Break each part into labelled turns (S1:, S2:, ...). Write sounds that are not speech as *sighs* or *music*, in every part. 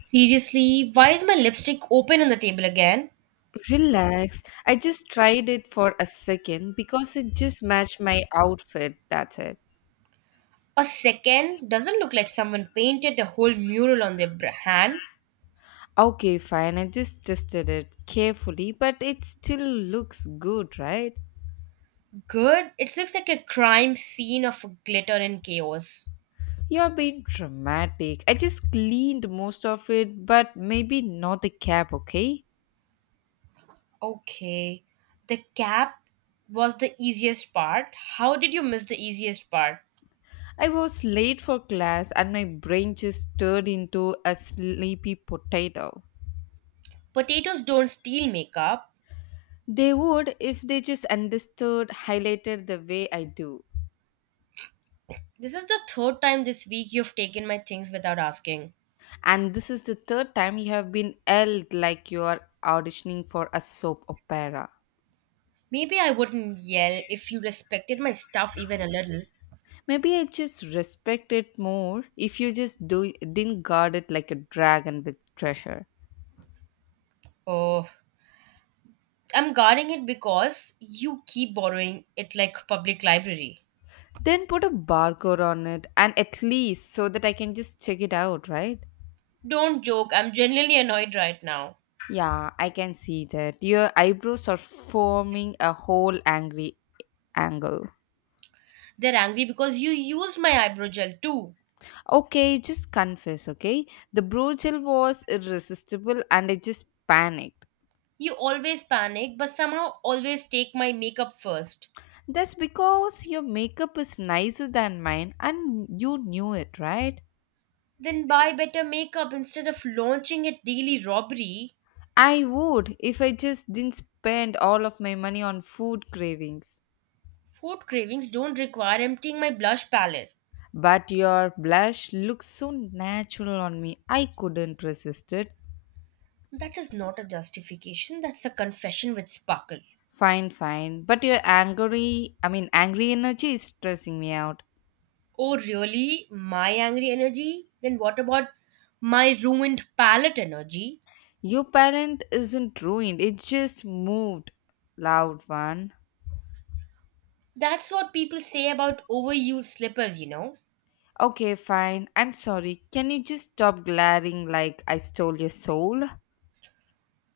S1: Seriously, why is my lipstick open on the table again?
S2: Relax. I just tried it for a second because it just matched my outfit. That's it.
S1: A second doesn't look like someone painted a whole mural on their hand.
S2: Okay, fine. I just tested it carefully, but it still looks good, right?
S1: Good, it looks like a crime scene of glitter and chaos.
S2: You're being dramatic. I just cleaned most of it, but maybe not the cap, okay?
S1: Okay, the cap was the easiest part. How did you miss the easiest part?
S2: I was late for class and my brain just turned into a sleepy potato.
S1: Potatoes don't steal makeup.
S2: They would if they just understood, highlighted the way I do.
S1: This is the third time this week you've taken my things without asking.
S2: And this is the third time you have been yelled like you are auditioning for a soap opera.
S1: Maybe I wouldn't yell if you respected my stuff even a little.
S2: Maybe I just respect it more if you just do, didn't guard it like a dragon with treasure.
S1: Oh, I'm guarding it because you keep borrowing it like public library.
S2: Then put a barcode on it and at least so that I can just check it out, right?
S1: Don't joke, I'm genuinely annoyed right now.
S2: Yeah, I can see that. Your eyebrows are forming a whole angry angle.
S1: They're angry because you use my eyebrow gel too.
S2: Okay, just confess, okay? The bro gel was irresistible and I just panicked.
S1: You always panic but somehow always take my makeup first.
S2: That's because your makeup is nicer than mine and you knew it, right?
S1: Then buy better makeup instead of launching at daily robbery.
S2: I would if I just didn't spend all of my money on food cravings.
S1: Food cravings don't require emptying my blush palette.
S2: But your blush looks so natural on me. I couldn't resist it.
S1: That is not a justification, that's a confession with sparkle.
S2: Fine, fine. But your angry, I mean, angry energy is stressing me out.
S1: Oh, really? My angry energy? Then what about my ruined palate energy?
S2: Your parent isn't ruined, it just moved. Loud one.
S1: That's what people say about overused slippers, you know.
S2: Okay, fine. I'm sorry. Can you just stop glaring like I stole your soul?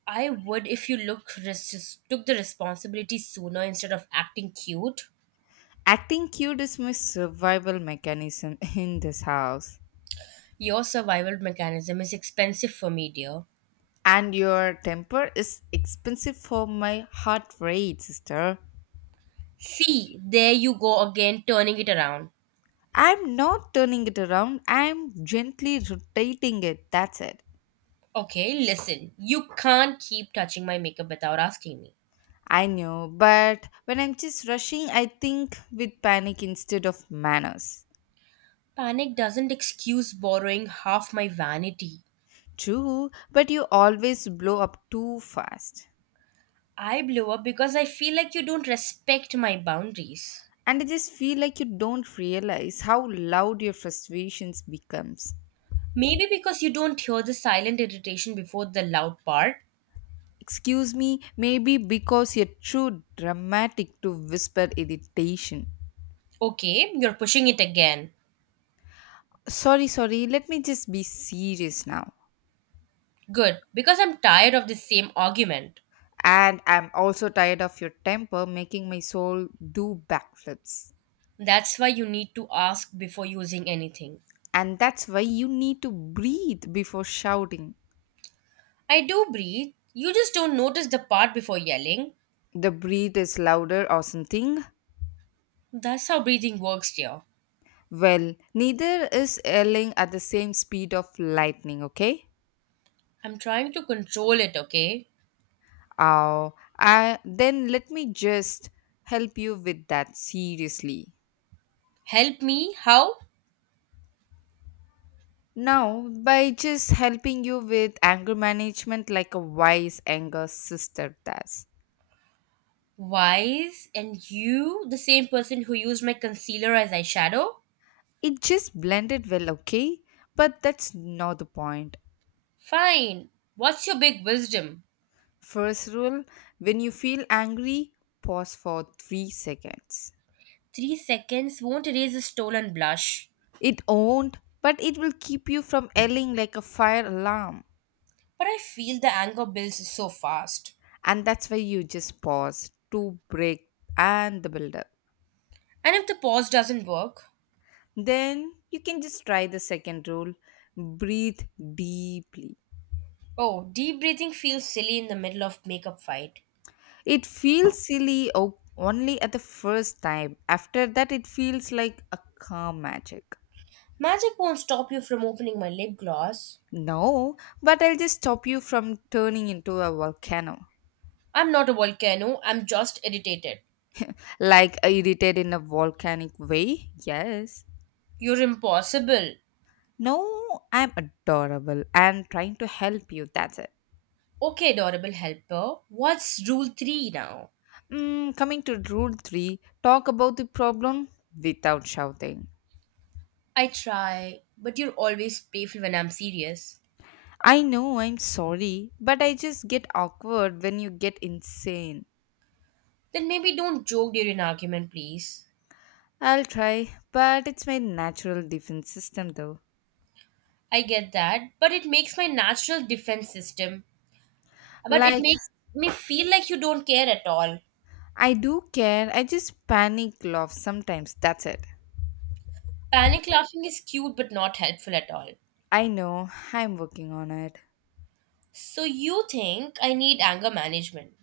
S1: I would if you took the responsibility sooner instead of acting cute.
S2: Acting cute is my survival mechanism *laughs* in this house.
S1: Your survival mechanism is expensive for me, dear.
S2: And your temper is expensive for my heart rate, sister.
S1: See, there you go again, turning it around.
S2: I'm not turning it around, I'm gently rotating it. That's it.
S1: Okay, listen, you can't keep touching my makeup without asking me.
S2: I know, but when I'm just rushing, I think with panic instead of manners.
S1: Panic doesn't excuse borrowing half my vanity.
S2: True, but you always blow up too fast.
S1: I blew up because I feel like you don't respect my boundaries.
S2: And I just feel like you don't realize how loud your frustrations becomes.
S1: Maybe because you don't hear the silent irritation before the loud part.
S2: Excuse me, maybe because you're too dramatic to whisper irritation.
S1: Okay, you're pushing it again.
S2: Sorry, sorry, let me just be serious now.
S1: Good, because I'm tired of the same argument.
S2: And I'm also tired of your temper making my soul do backflips.
S1: That's why you need to ask before using anything.
S2: And that's why you need to breathe before shouting.
S1: I do breathe. You just don't notice the part before yelling.
S2: The breathe is louder or something.
S1: That's how breathing works, dear.
S2: Well, neither is yelling at the same speed of lightning, okay?
S1: I'm trying to control it, okay?
S2: Oh, I, then let me just help you with that seriously.
S1: Help me? How?
S2: Now, by just helping you with anger management like a wise anger sister does.
S1: Wise and you, the same person who used my concealer as eyeshadow?
S2: It just blended well, okay? But that's not the point.
S1: Fine. What's your big wisdom?
S2: First rule, when you feel angry, pause for 3 seconds.
S1: 3 seconds won't erase a stolen blush.
S2: It won't, but it will keep you from yelling like a fire alarm.
S1: But I feel the anger builds so fast.
S2: And that's why you just pause to break and the build up.
S1: And if the pause doesn't work?
S2: Then you can just try the second rule, breathe deeply.
S1: Oh, deep breathing feels silly in the middle of makeup fight.
S2: It feels silly only at the first time. After that, it feels like a calm magic.
S1: Magic won't stop you from opening my lip gloss.
S2: No, but I'll just stop you from turning into a volcano.
S1: I'm not a volcano, I'm just irritated.
S2: Like I irritated in a volcanic way? Yes.
S1: You're impossible.
S2: No, I'm adorable and trying to help you. That's it.
S1: Okay, adorable helper, what's rule three now?
S2: Mm, coming to rule three, talk about the problem without shouting.
S1: I try, but you're always playful when I'm serious.
S2: I know, I'm sorry, but I just get awkward when you get insane.
S1: Then maybe don't joke during an argument, please.
S2: I'll try, but it's my natural defense system though.
S1: I get that, but it makes my natural defense system. But it
S2: Like,
S1: makes me feel like you don't care at all.
S2: I do care, I just panic laugh sometimes, that's it.
S1: Panic laughing is cute but not helpful at all.
S2: I know, I'm working on it.
S1: So you think I need anger management?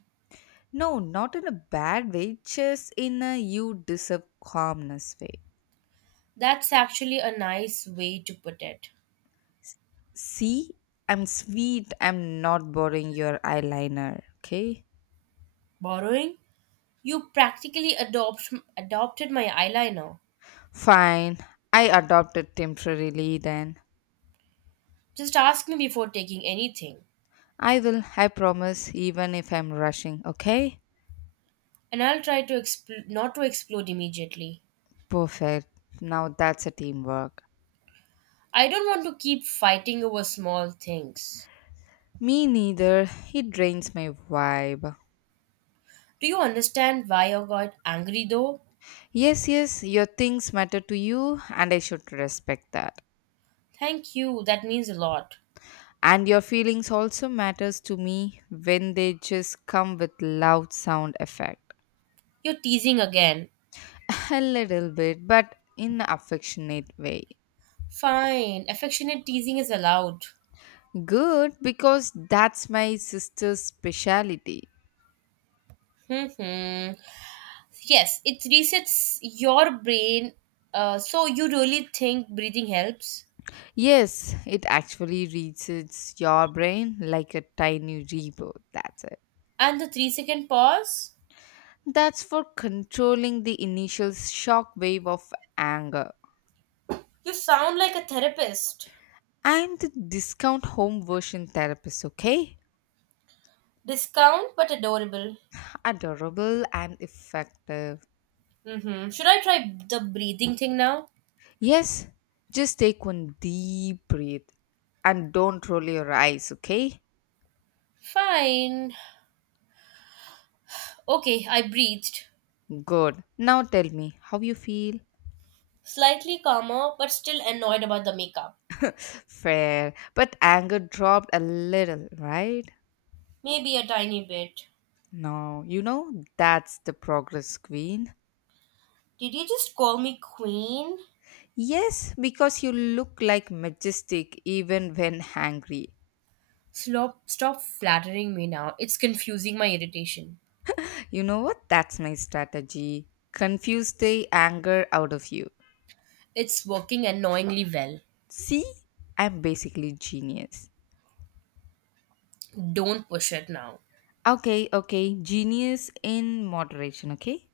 S2: No, not in a bad way, just in a you deserve calmness way.
S1: That's actually a nice way to put it.
S2: See, I'm sweet, I'm not borrowing your eyeliner, okay?
S1: Borrowing? You practically adopted my eyeliner.
S2: Fine, I adopt it temporarily then.
S1: Just ask me before taking anything,
S2: I will, I promise, even if I'm rushing, okay?
S1: and I'll try to not to explode immediately.
S2: Perfect. Now that's a teamwork.
S1: I don't want to keep fighting over small things.
S2: Me neither. It drains my vibe.
S1: Do you understand why I got angry though?
S2: Yes, yes, your things matter to you and I should respect that.
S1: Thank you, that means a lot.
S2: And your feelings also matters to me when they just come with loud sound effect.
S1: You're teasing again.
S2: *laughs* A little bit, but in affectionate way.
S1: Fine, affectionate teasing is allowed.
S2: Good, because that's my sister's speciality.
S1: Hmm, hmm. Yes, it resets your brain. So you really think breathing helps?
S2: Yes, it actually reaches your brain like a tiny rebirth. That's it.
S1: And the 3-second pause?
S2: That's for controlling the initial shock wave of anger.
S1: You sound like a therapist.
S2: I'm the discount home version therapist, okay?
S1: Discount but adorable.
S2: Adorable and effective.
S1: Hmm, hmm. Should I try the breathing thing now?
S2: Yes, just take one deep breath and don't roll your eyes, okay?
S1: Fine. Okay, I breathed.
S2: Good. Now tell me how you feel.
S1: Slightly calmer, but still annoyed about the makeup.
S2: *laughs* Fair, but anger dropped a little, right?
S1: Maybe a tiny bit.
S2: No, you know, that's the progress, Queen.
S1: Did you just call me queen?
S2: Yes, because you look like majestic even when angry.
S1: Stop, stop flattering me now. It's confusing my irritation.
S2: You know what? That's my strategy. Confuse the anger out of you.
S1: It's working annoyingly well.
S2: See? I'm basically genius.
S1: Don't push it now.
S2: Okay, okay. Genius in moderation, okay?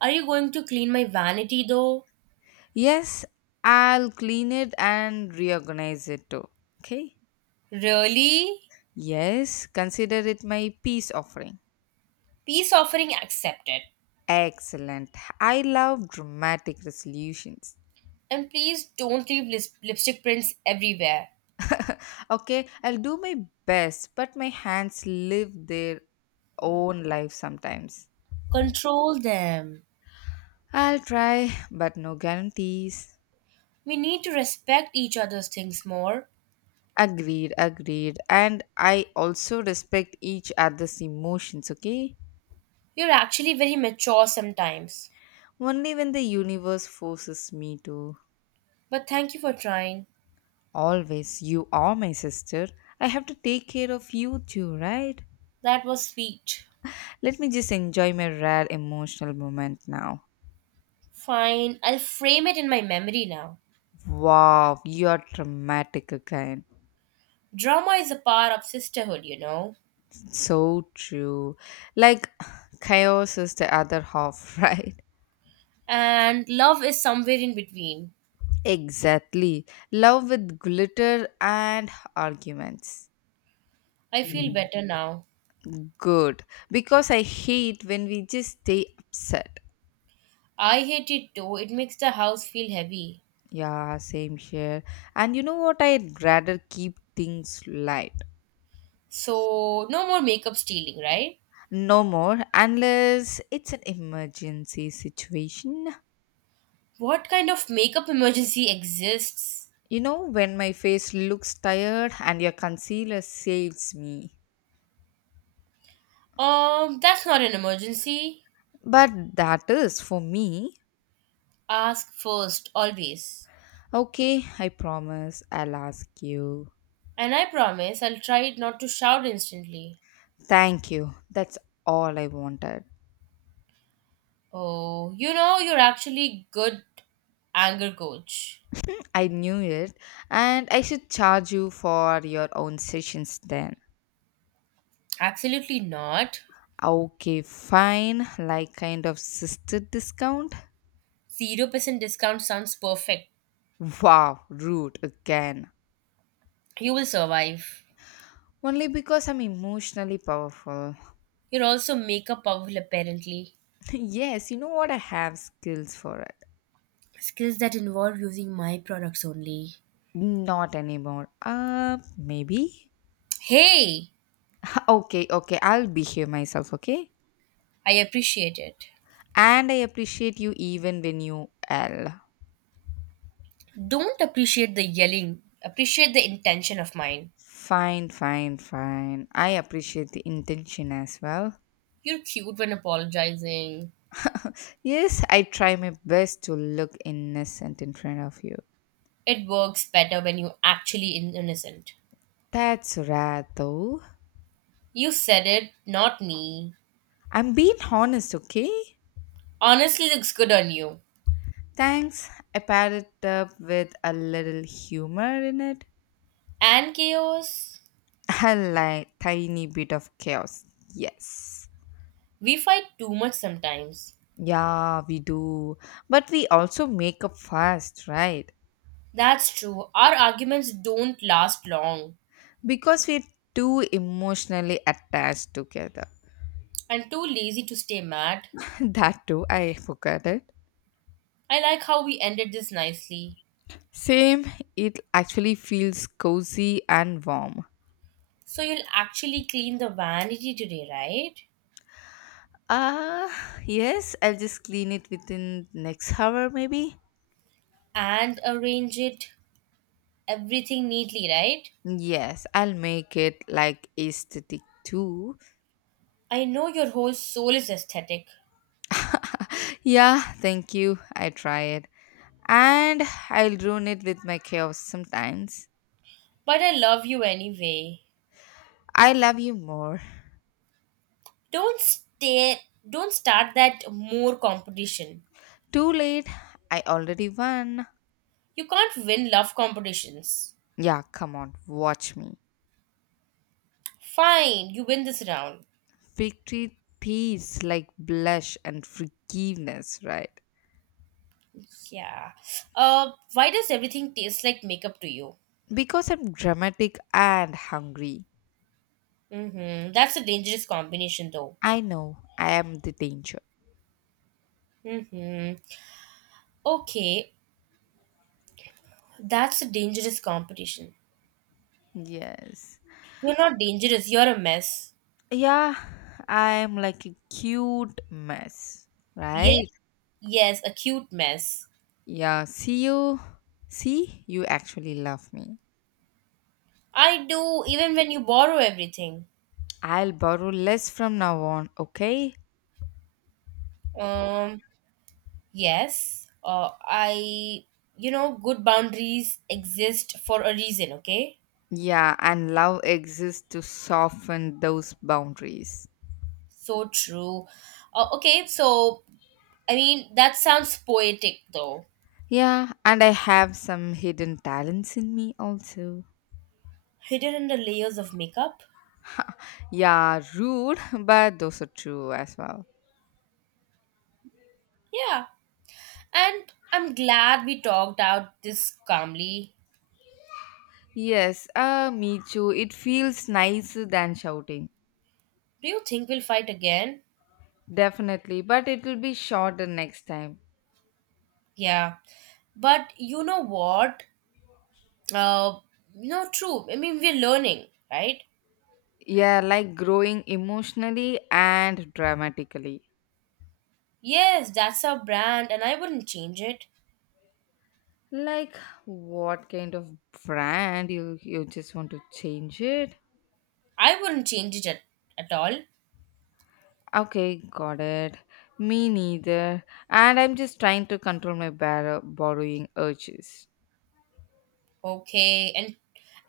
S1: Are you going to clean my vanity though?
S2: Yes, I'll clean it and reorganize it too. Okay?
S1: Really?
S2: Yes, consider it my peace offering.
S1: Peace offering accepted.
S2: Excellent. I love dramatic resolutions.
S1: And please don't leave lipstick prints everywhere.
S2: Okay, I'll do my best, but my hands live their own life sometimes.
S1: Control them.
S2: I'll try, but no guarantees.
S1: We need to respect each other's things more.
S2: Agreed, agreed. And I also respect each other's emotions, okay?
S1: You're actually very mature sometimes.
S2: Only when the universe forces me to.
S1: But thank you for trying.
S2: Always, you are my sister. I have to take care of you too, right?
S1: That was sweet.
S2: Let me just enjoy my rare emotional moment now.
S1: Fine, I'll frame it in my memory now.
S2: Wow, you are dramatic again.
S1: Drama is a part of sisterhood, you know,
S2: So true. Like, *sighs* chaos is the other half, *laughs* right?
S1: and love is somewhere in between.
S2: Exactly. Love with glitter and arguments.
S1: I feel better now.
S2: Good. Because I hate when we just stay upset.
S1: I hate it too, it makes the house feel heavy.
S2: Yeah, same here. And you know what? I'd rather keep things light.
S1: So, no more makeup stealing, right?
S2: No more, unless it's an emergency situation.
S1: What kind of makeup emergency exists?
S2: You know, when my face looks tired and your concealer saves me.
S1: That's not an emergency.
S2: But that is for me.
S1: Ask first, always.
S2: Okay, I promise I'll ask you.
S1: And I promise I'll try not to shout instantly.
S2: Thank you. That's all I wanted.
S1: Oh, you know, you're actually good anger coach.
S2: I knew it, and I should charge you for your own sessions then.
S1: Absolutely not.
S2: Okay, fine. Like kind of sister discount?
S1: 0% discount sounds perfect.
S2: Wow, rude again.
S1: You will survive.
S2: Only because I'm emotionally powerful.
S1: You're also makeup powerful, apparently.
S2: *laughs* Yes, you know what? I have skills for it.
S1: Skills that involve using my products only.
S2: Not anymore. Maybe?
S1: Hey,
S2: *laughs* Okay, okay. I'll behave myself, okay?
S1: I appreciate it.
S2: And I appreciate you even when you L.
S1: Don't appreciate the yelling, appreciate the intention of mine.
S2: Fine, fine, fine. I appreciate the intention as well.
S1: You're cute when apologizing.
S2: Yes, I try my best to look innocent in front of you.
S1: It works better when you actually innocent.
S2: That's rare though.
S1: You said it, not me.
S2: I'm being honest, okay?
S1: Honestly looks good on you.
S2: Thanks. I paired it up with a little humor in it.
S1: And chaos.
S2: *laughs* A like tiny bit of chaos. Yes.
S1: We fight too much sometimes.
S2: Yeah, we do. But we also make up fast, right?
S1: That's true. Our arguments don't last long.
S2: Because we're too emotionally attached together.
S1: I'm too lazy to stay mad.
S2: *laughs* That too, I forgot it.
S1: I like how we ended this nicely.
S2: Same, it actually feels cozy and warm.
S1: So you'll actually clean the vanity today, right?
S2: Ah, yes, I'll just clean it within next hour maybe.
S1: And arrange it everything neatly, right?
S2: Yes, I'll make it like aesthetic too.
S1: I know your whole soul is aesthetic,
S2: Yeah, thank you. I try it. And I'll ruin it with my chaos sometimes.
S1: but I love you anyway.
S2: I love you more.
S1: Don't stay don't start that more competition.
S2: Too late. I already won.
S1: You can't win love competitions.
S2: Yeah, come on, watch me.
S1: Fine, you win this round.
S2: Victory themes like blush and forgiveness, right?
S1: Yeah. Why does everything taste like makeup to you?
S2: Because I'm dramatic and hungry.
S1: Mm-hmm. That's a dangerous combination, though.
S2: I know I am the danger.
S1: Mm-hmm. Okay, that's a dangerous competition.
S2: Yes.
S1: You're not dangerous. You're a mess.
S2: Yeah, I'm like a cute mess.
S1: Yes,
S2: Right?
S1: yes, a cute mess.
S2: Yeah, see you. See, you actually love me.
S1: I do even when you borrow everything.
S2: I'll borrow less from now on, okay?
S1: Um. Yes. I. You know, good boundaries exist for a reason. Okay.
S2: Yeah, and love exists to soften those boundaries.
S1: So true. Okay. So I mean, that sounds poetic, though.
S2: Yeah, and I have some hidden talents in me also.
S1: Hidden in the layers of makeup.
S2: Yeah, rude, *laughs* but those are true as well.
S1: Yeah, and I'm glad we talked out this calmly.
S2: Yes, me too. It feels nicer than shouting.
S1: Do you think we'll fight again?
S2: Definitely, but it will be shorter next time.
S1: Yeah, but you know what? Uh, no, true. I mean, we're learning, right?
S2: Yeah, like growing emotionally and dramatically.
S1: Yes, that's our brand, and I wouldn't change it.
S2: Like, what kind of brand you just want to change it?
S1: I wouldn't change it at all.
S2: Okay, got it. Me neither. And I'm just trying to control my borrowing urges.
S1: Okay, and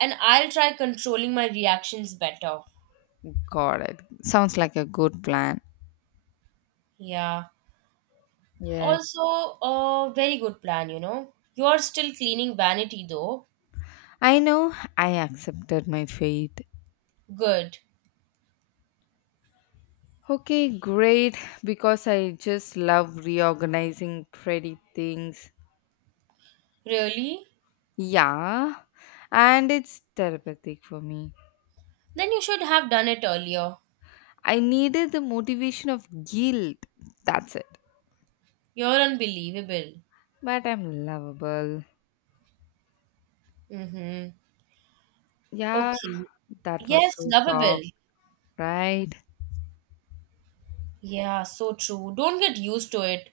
S1: and I'll try controlling my reactions better.
S2: Got it. Sounds like a good plan.
S1: Yeah.
S2: Yes.
S1: Also, a very good plan, you know. You are still cleaning vanity though.
S2: I know, I accepted my fate.
S1: Good.
S2: Okay, great. Because I just love reorganizing pretty things.
S1: Really?
S2: Yeah. And it's therapeutic for me.
S1: Then you should have done it earlier.
S2: I needed the motivation of guilt. That's it.
S1: You're unbelievable.
S2: But I'm lovable.
S1: Mm-hmm.
S2: Yeah,
S1: Okay.
S2: that was
S1: Yes,
S2: so
S1: lovable.
S2: soft, right?
S1: Yeah, so true. Don't get used to it.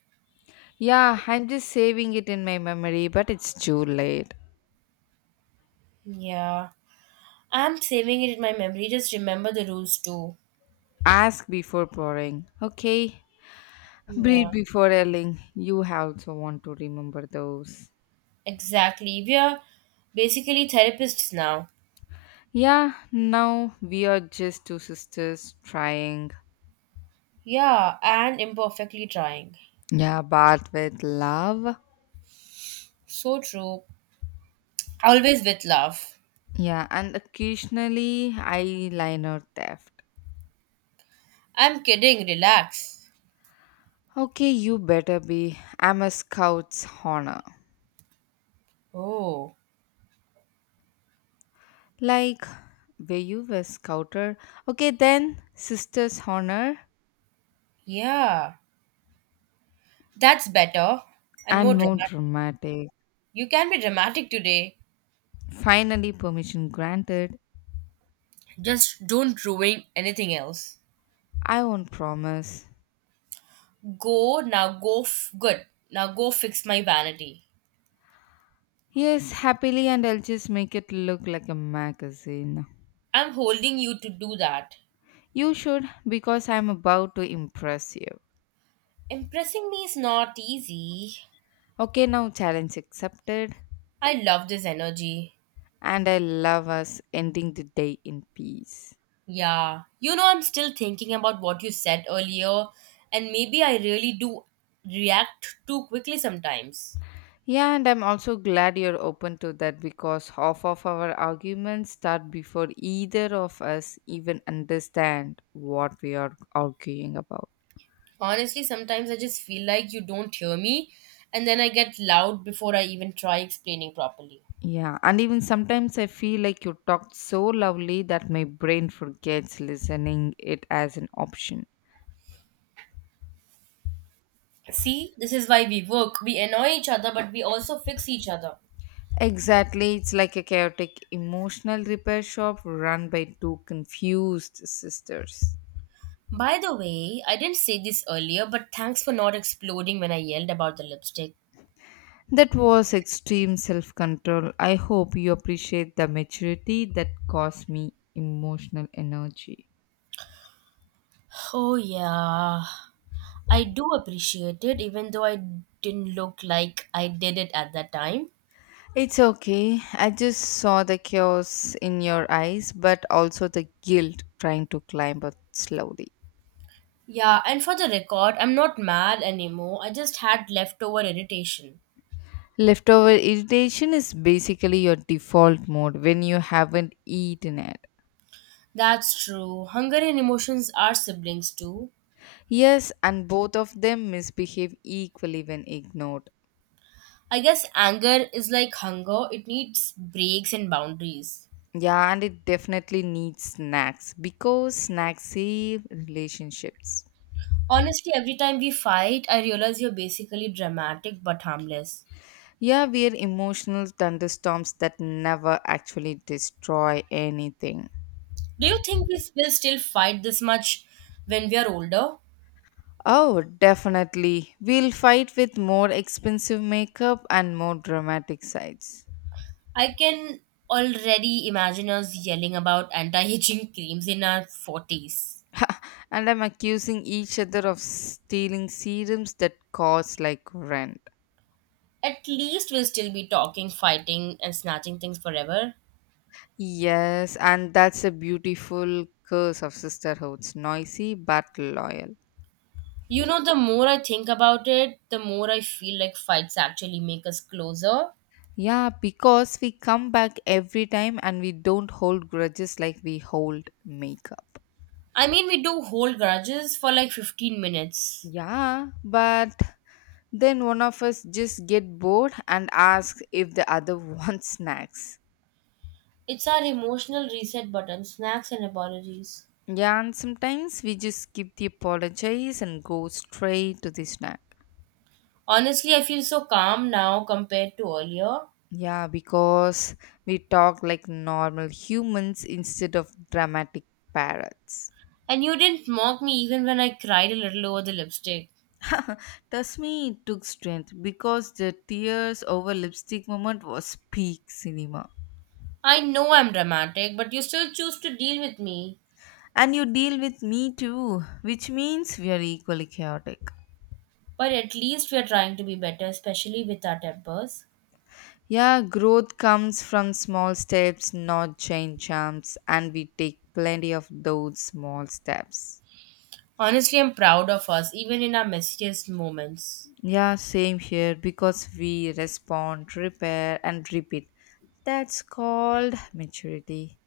S2: Yeah, I'm just saving it in my memory, but it's too late.
S1: Yeah. I'm saving it in my memory. Just remember the rules too.
S2: Ask before pouring, okay?
S1: Yeah,
S2: Breathe before yelling. You also want to remember those.
S1: exactly. We are basically therapists now.
S2: Yeah, now we are just two sisters trying.
S1: Yeah, and imperfectly trying.
S2: Yeah, bath with love.
S1: So true. Always with love.
S2: Yeah, and occasionally eyeliner theft.
S1: I'm kidding, relax.
S2: Okay, you better be. I'm a scout's honor.
S1: Oh,
S2: Like, were you a scouter? Okay, then sister's honor.
S1: yeah. That's better and more
S2: And more
S1: dramatic.
S2: dramatic.
S1: You can be dramatic today.
S2: Finally, permission granted.
S1: Just don't ruin anything else.
S2: I won't promise.
S1: Go now, good. Now go fix my vanity.
S2: Yes, happily, and I'll just make it look like a magazine.
S1: I'm holding you to do that.
S2: You should, because I'm about to impress you.
S1: Impressing me is not easy.
S2: Okay, now challenge accepted,
S1: I love this energy.
S2: and I love us ending the day in peace.
S1: Yeah, you know, I'm still thinking about what you said earlier, and maybe I really do react too quickly sometimes.
S2: Yeah, and I'm also glad you're open to that because half of our arguments start before either of us even understand what we are arguing about.
S1: Honestly, sometimes I just feel like you don't hear me, and then I get loud before I even try explaining properly.
S2: Yeah, and even sometimes I feel like you talked so lovely that my brain forgets listening it as an option.
S1: See, this is why we work. We annoy each other, but we also fix each other.
S2: Exactly, it's like a chaotic emotional repair shop run by two confused sisters.
S1: By the way, I didn't say this earlier, but thanks for not exploding when I yelled about the lipstick.
S2: That was extreme self control. I hope you appreciate the maturity that cost me emotional energy.
S1: Oh, yeah. I do appreciate it, even though I didn't look like I did it at that time.
S2: It's okay. I just saw the chaos in your eyes, but also the guilt trying to climb up slowly.
S1: Yeah, and for the record, I'm not mad anymore. I just had leftover irritation.
S2: Leftover irritation is basically your default mode when you haven't eaten it.
S1: That's true. Hunger and emotions are siblings too.
S2: Yes, and both of them misbehave equally when ignored.
S1: I guess anger is like hunger, it needs breaks and boundaries.
S2: Yeah, and it definitely needs snacks because snacks save relationships.
S1: Honestly, every time we fight, I realize you're basically dramatic but harmless.
S2: Yeah, we are emotional thunderstorms that never actually destroy anything.
S1: Do you think we will still fight this much when we are older?
S2: Oh, definitely. We'll fight with more expensive makeup and more dramatic sides.
S1: I can already imagine us yelling about anti aging *laughs* creams in our 40s.
S2: And I'm accusing each other of stealing serums that cost like rent.
S1: At least we'll still be talking, fighting, and snatching things forever.
S2: Yes, and that's a beautiful curse of sisterhoods noisy but loyal.
S1: You know, the more I think about it, the more I feel like fights actually make us closer.
S2: Yeah, because we come back every time and we don't hold grudges like we hold makeup.
S1: I mean, we do hold grudges for like 15 minutes.
S2: Yeah, but then one of us just get bored and asks if the other *laughs* wants snacks.
S1: It's our emotional reset button, snacks and apologies.
S2: Yeah, and sometimes we just skip the apologies and go straight to the snack.
S1: Honestly, I feel so calm now compared to earlier.
S2: Yeah, because we talk like normal humans instead of dramatic parrots.
S1: And you didn't mock me even when I cried a little over the lipstick.
S2: *laughs* Trust me, it took strength because the tears over lipstick moment was peak cinema.
S1: I know I'm dramatic, but you still choose to deal with me.
S2: And you deal with me too, which means we are equally chaotic.
S1: But at least we're trying to be better, especially with our tempers.
S2: Yeah, growth comes from small steps, not chain jumps, and we take plenty of those small steps.
S1: Honestly, I'm proud of us, even in our messiest moments.
S2: Yeah, same here because we respond, repair, and repeat. That's called maturity.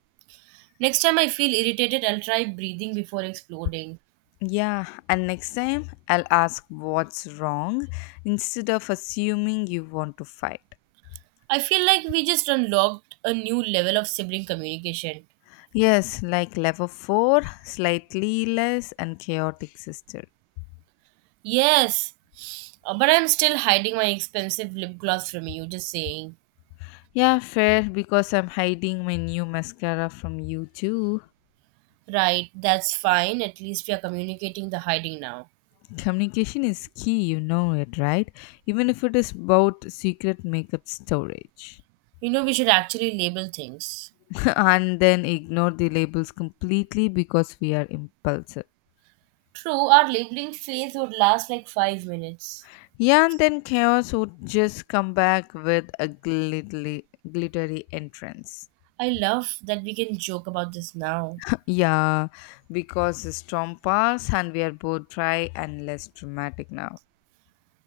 S1: Next time I feel irritated, I'll try breathing before exploding.
S2: Yeah, and next time I'll ask what's wrong instead of assuming you want to fight.
S1: I feel like we just unlocked a new level of sibling communication.
S2: Yes, like level 4, slightly less and chaotic sister.
S1: Yes, but I'm still hiding my expensive lip gloss from you, just saying.
S2: Yeah, fair because I'm hiding my new mascara from you too.
S1: Right, that's fine. At least we are communicating the hiding now.
S2: Communication is key, you know it, right? Even if it is about secret makeup storage.
S1: You know, we should actually label things.
S2: And then ignore the labels completely because we are impulsive.
S1: True, our labeling phase would last like 5 minutes.
S2: Yeah, and then chaos would just come back with a glittery entrance.
S1: I love that we can joke about this now.
S2: *laughs* Yeah, because the storm passed and we are both dry and less dramatic now.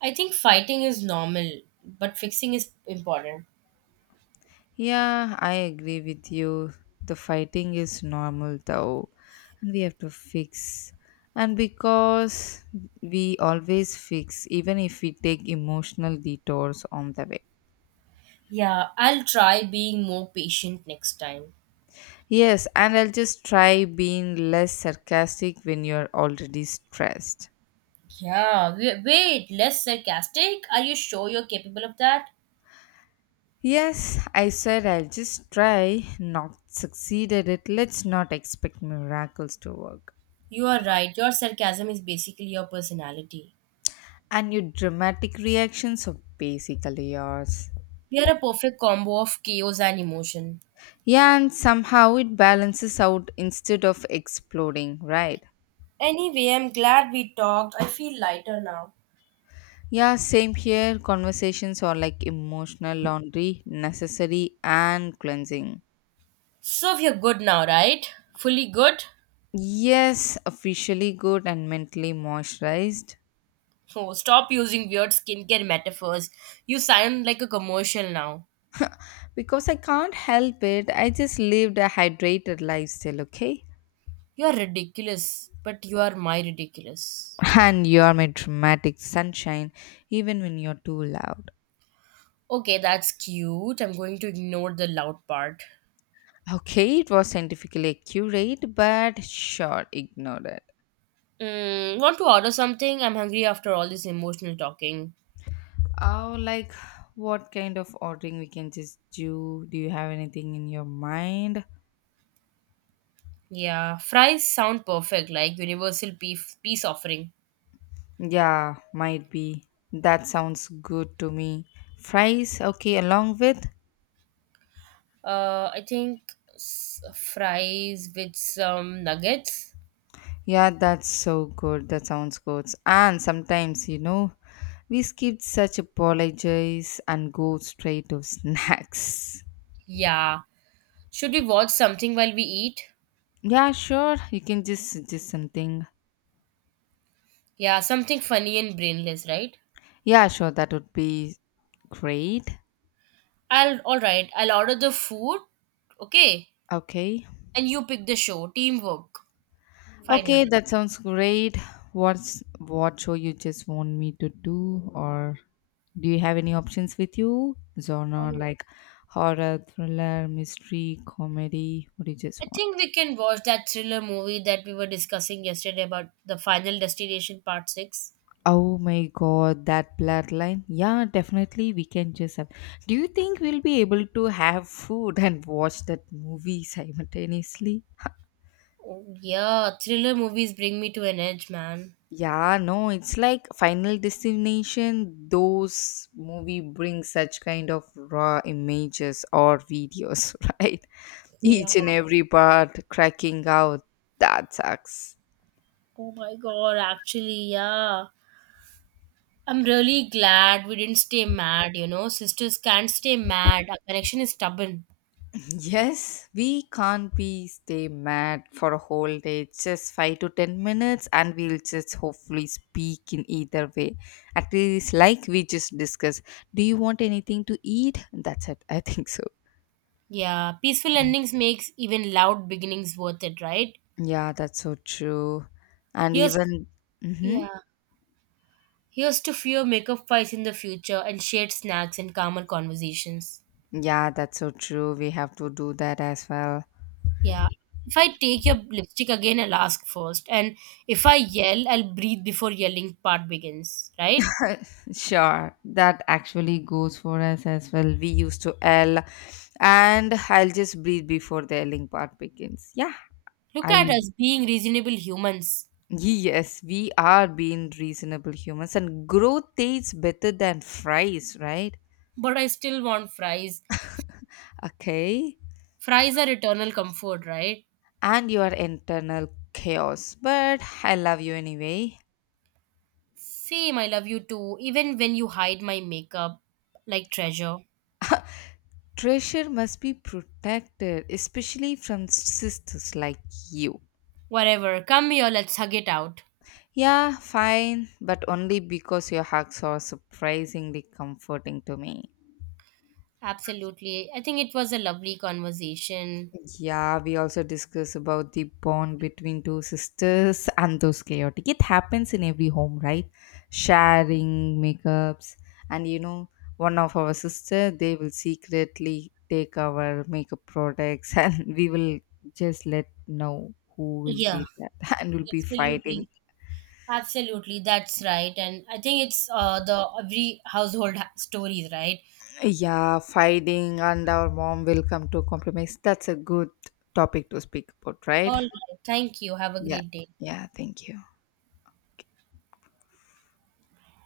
S1: I think fighting is normal, but fixing is important.
S2: Yeah, I agree with you. The fighting is normal though, and we have to fix. And because we always fix, even if we take emotional detours on the way.
S1: Yeah, I'll try being more patient next time.
S2: Yes, and I'll just try being less sarcastic when you're already stressed.
S1: Yeah, wait, less sarcastic? Are you sure you're capable of that?
S2: Yes, I said I'll just try, not succeed at it. Let's not expect miracles to work.
S1: You are right, your sarcasm is basically your personality.
S2: And your dramatic reactions are basically yours.
S1: We are a perfect combo of chaos and emotion.
S2: Yeah, and somehow it balances out instead of exploding, right?
S1: Anyway, I'm glad we talked. I feel lighter now.
S2: Yeah, same here. Conversations are like emotional laundry, necessary and cleansing.
S1: So you're good now, right? Fully good?
S2: Yes, officially good and mentally moisturized.
S1: Oh, stop using weird skincare metaphors. You sound like a commercial now.
S2: Because I can't help it, I just lived a hydrated lifestyle, okay?
S1: You are ridiculous, but you are my ridiculous.
S2: And you are my dramatic sunshine, even when you're too loud.
S1: Okay, that's cute. I'm going to ignore the loud part.
S2: Okay, it was scientifically accurate, but sure, ignore it.
S1: Want to order something? I'm hungry after all this emotional talking.
S2: Oh, like what kind of ordering we can just do? Do you have anything in your mind?
S1: Yeah, fries sound perfect, like universal peace, peace offering.
S2: Yeah, might be. That sounds good to me. Fries, okay, along with?
S1: I think fries with some nuggets.
S2: Yeah, that's so good. That sounds good. And sometimes, you know, we skip such apologies and go straight to *laughs* snacks.
S1: Yeah. Should we watch something while we eat?
S2: Yeah, sure. You can just suggest something.
S1: Yeah, something funny and brainless, right?
S2: Yeah, sure. That would be great.
S1: I'll all right. I'll order the food. Okay,
S2: Okay.
S1: and you pick the show. Teamwork.
S2: Okay,
S1: Finally.
S2: that sounds great. What show you just want me to do, or do you have any options with you? Genre like horror, thriller, mystery, comedy. What do you just
S1: I
S2: want?
S1: think we can watch that thriller movie that we were discussing yesterday about the Final Destination Part 6.
S2: Oh my god, that blur line. Yeah, definitely we can just have. Do you think we'll be able to have food and watch that movie *laughs* simultaneously?
S1: Oh, yeah, thriller movies bring me to an edge, man.
S2: Yeah, no, it's like Final Destination. Those movie bring such kind of raw images or videos, *laughs* right?
S1: Yeah.
S2: Each and every part cracking out. That sucks.
S1: Oh my god, actually, yeah. I'm really glad we didn't stay mad, you know. Sisters can't stay mad. Our connection is stubborn.
S2: Yes, we can't be stay mad for a whole day. Just 5 to 10 minutes, and we'll just hopefully speak in either way. At least, like we just discussed. Do you want anything to eat? That's it. *laughs* I think so.
S1: Yeah, peaceful endings makes even loud beginnings worth it, right?
S2: Yeah, that's so true. And
S1: Here's
S2: even, hmm
S1: yeah. Here's to fewer makeup fights in the future and shared snacks and calmer conversations.
S2: yeah, that's so true. We have to do that as well.
S1: Yeah. If I take your lipstick again, I'll ask first. And if I yell, I'll breathe before yelling part begins, right?
S2: *laughs* Sure, that actually goes for us as well. We used to L, and I'll just breathe before the Lling part begins. Yeah.
S1: Look at
S2: I
S1: us being reasonable humans.
S2: Yes, we are being reasonable humans, and growth tastes better than fries, right?
S1: But I still want fries.
S2: Okay,
S1: Fries are eternal comfort, right?
S2: and your internal chaos, but I love you anyway.
S1: Same, I love you too, even when you hide my makeup like treasure.
S2: Treasure must be protected, especially from sisters like you.
S1: Whatever, come here, let's hug it out.
S2: Yeah, fine, but only because your hugs are surprisingly comforting to me.
S1: Absolutely. I think it was a lovely conversation.
S2: Yeah, we also discuss about the bond between two sisters *laughs* and those chaotic. It happens in every home, right? Sharing makeups, and you know, one of our sister they will secretly take our makeup products, *laughs* and we will just let know who will
S1: Yeah,
S2: be that, *laughs* and we'll be
S1: absolutely.
S2: fighting.
S1: Absolutely, that's right. And I think it's the every household stories, right?
S2: Yeah, fighting, and our mom will come to compromise. That's a good topic to speak about, right?
S1: All right. Thank you. Have a
S2: Yeah,
S1: great day.
S2: yeah. Thank you.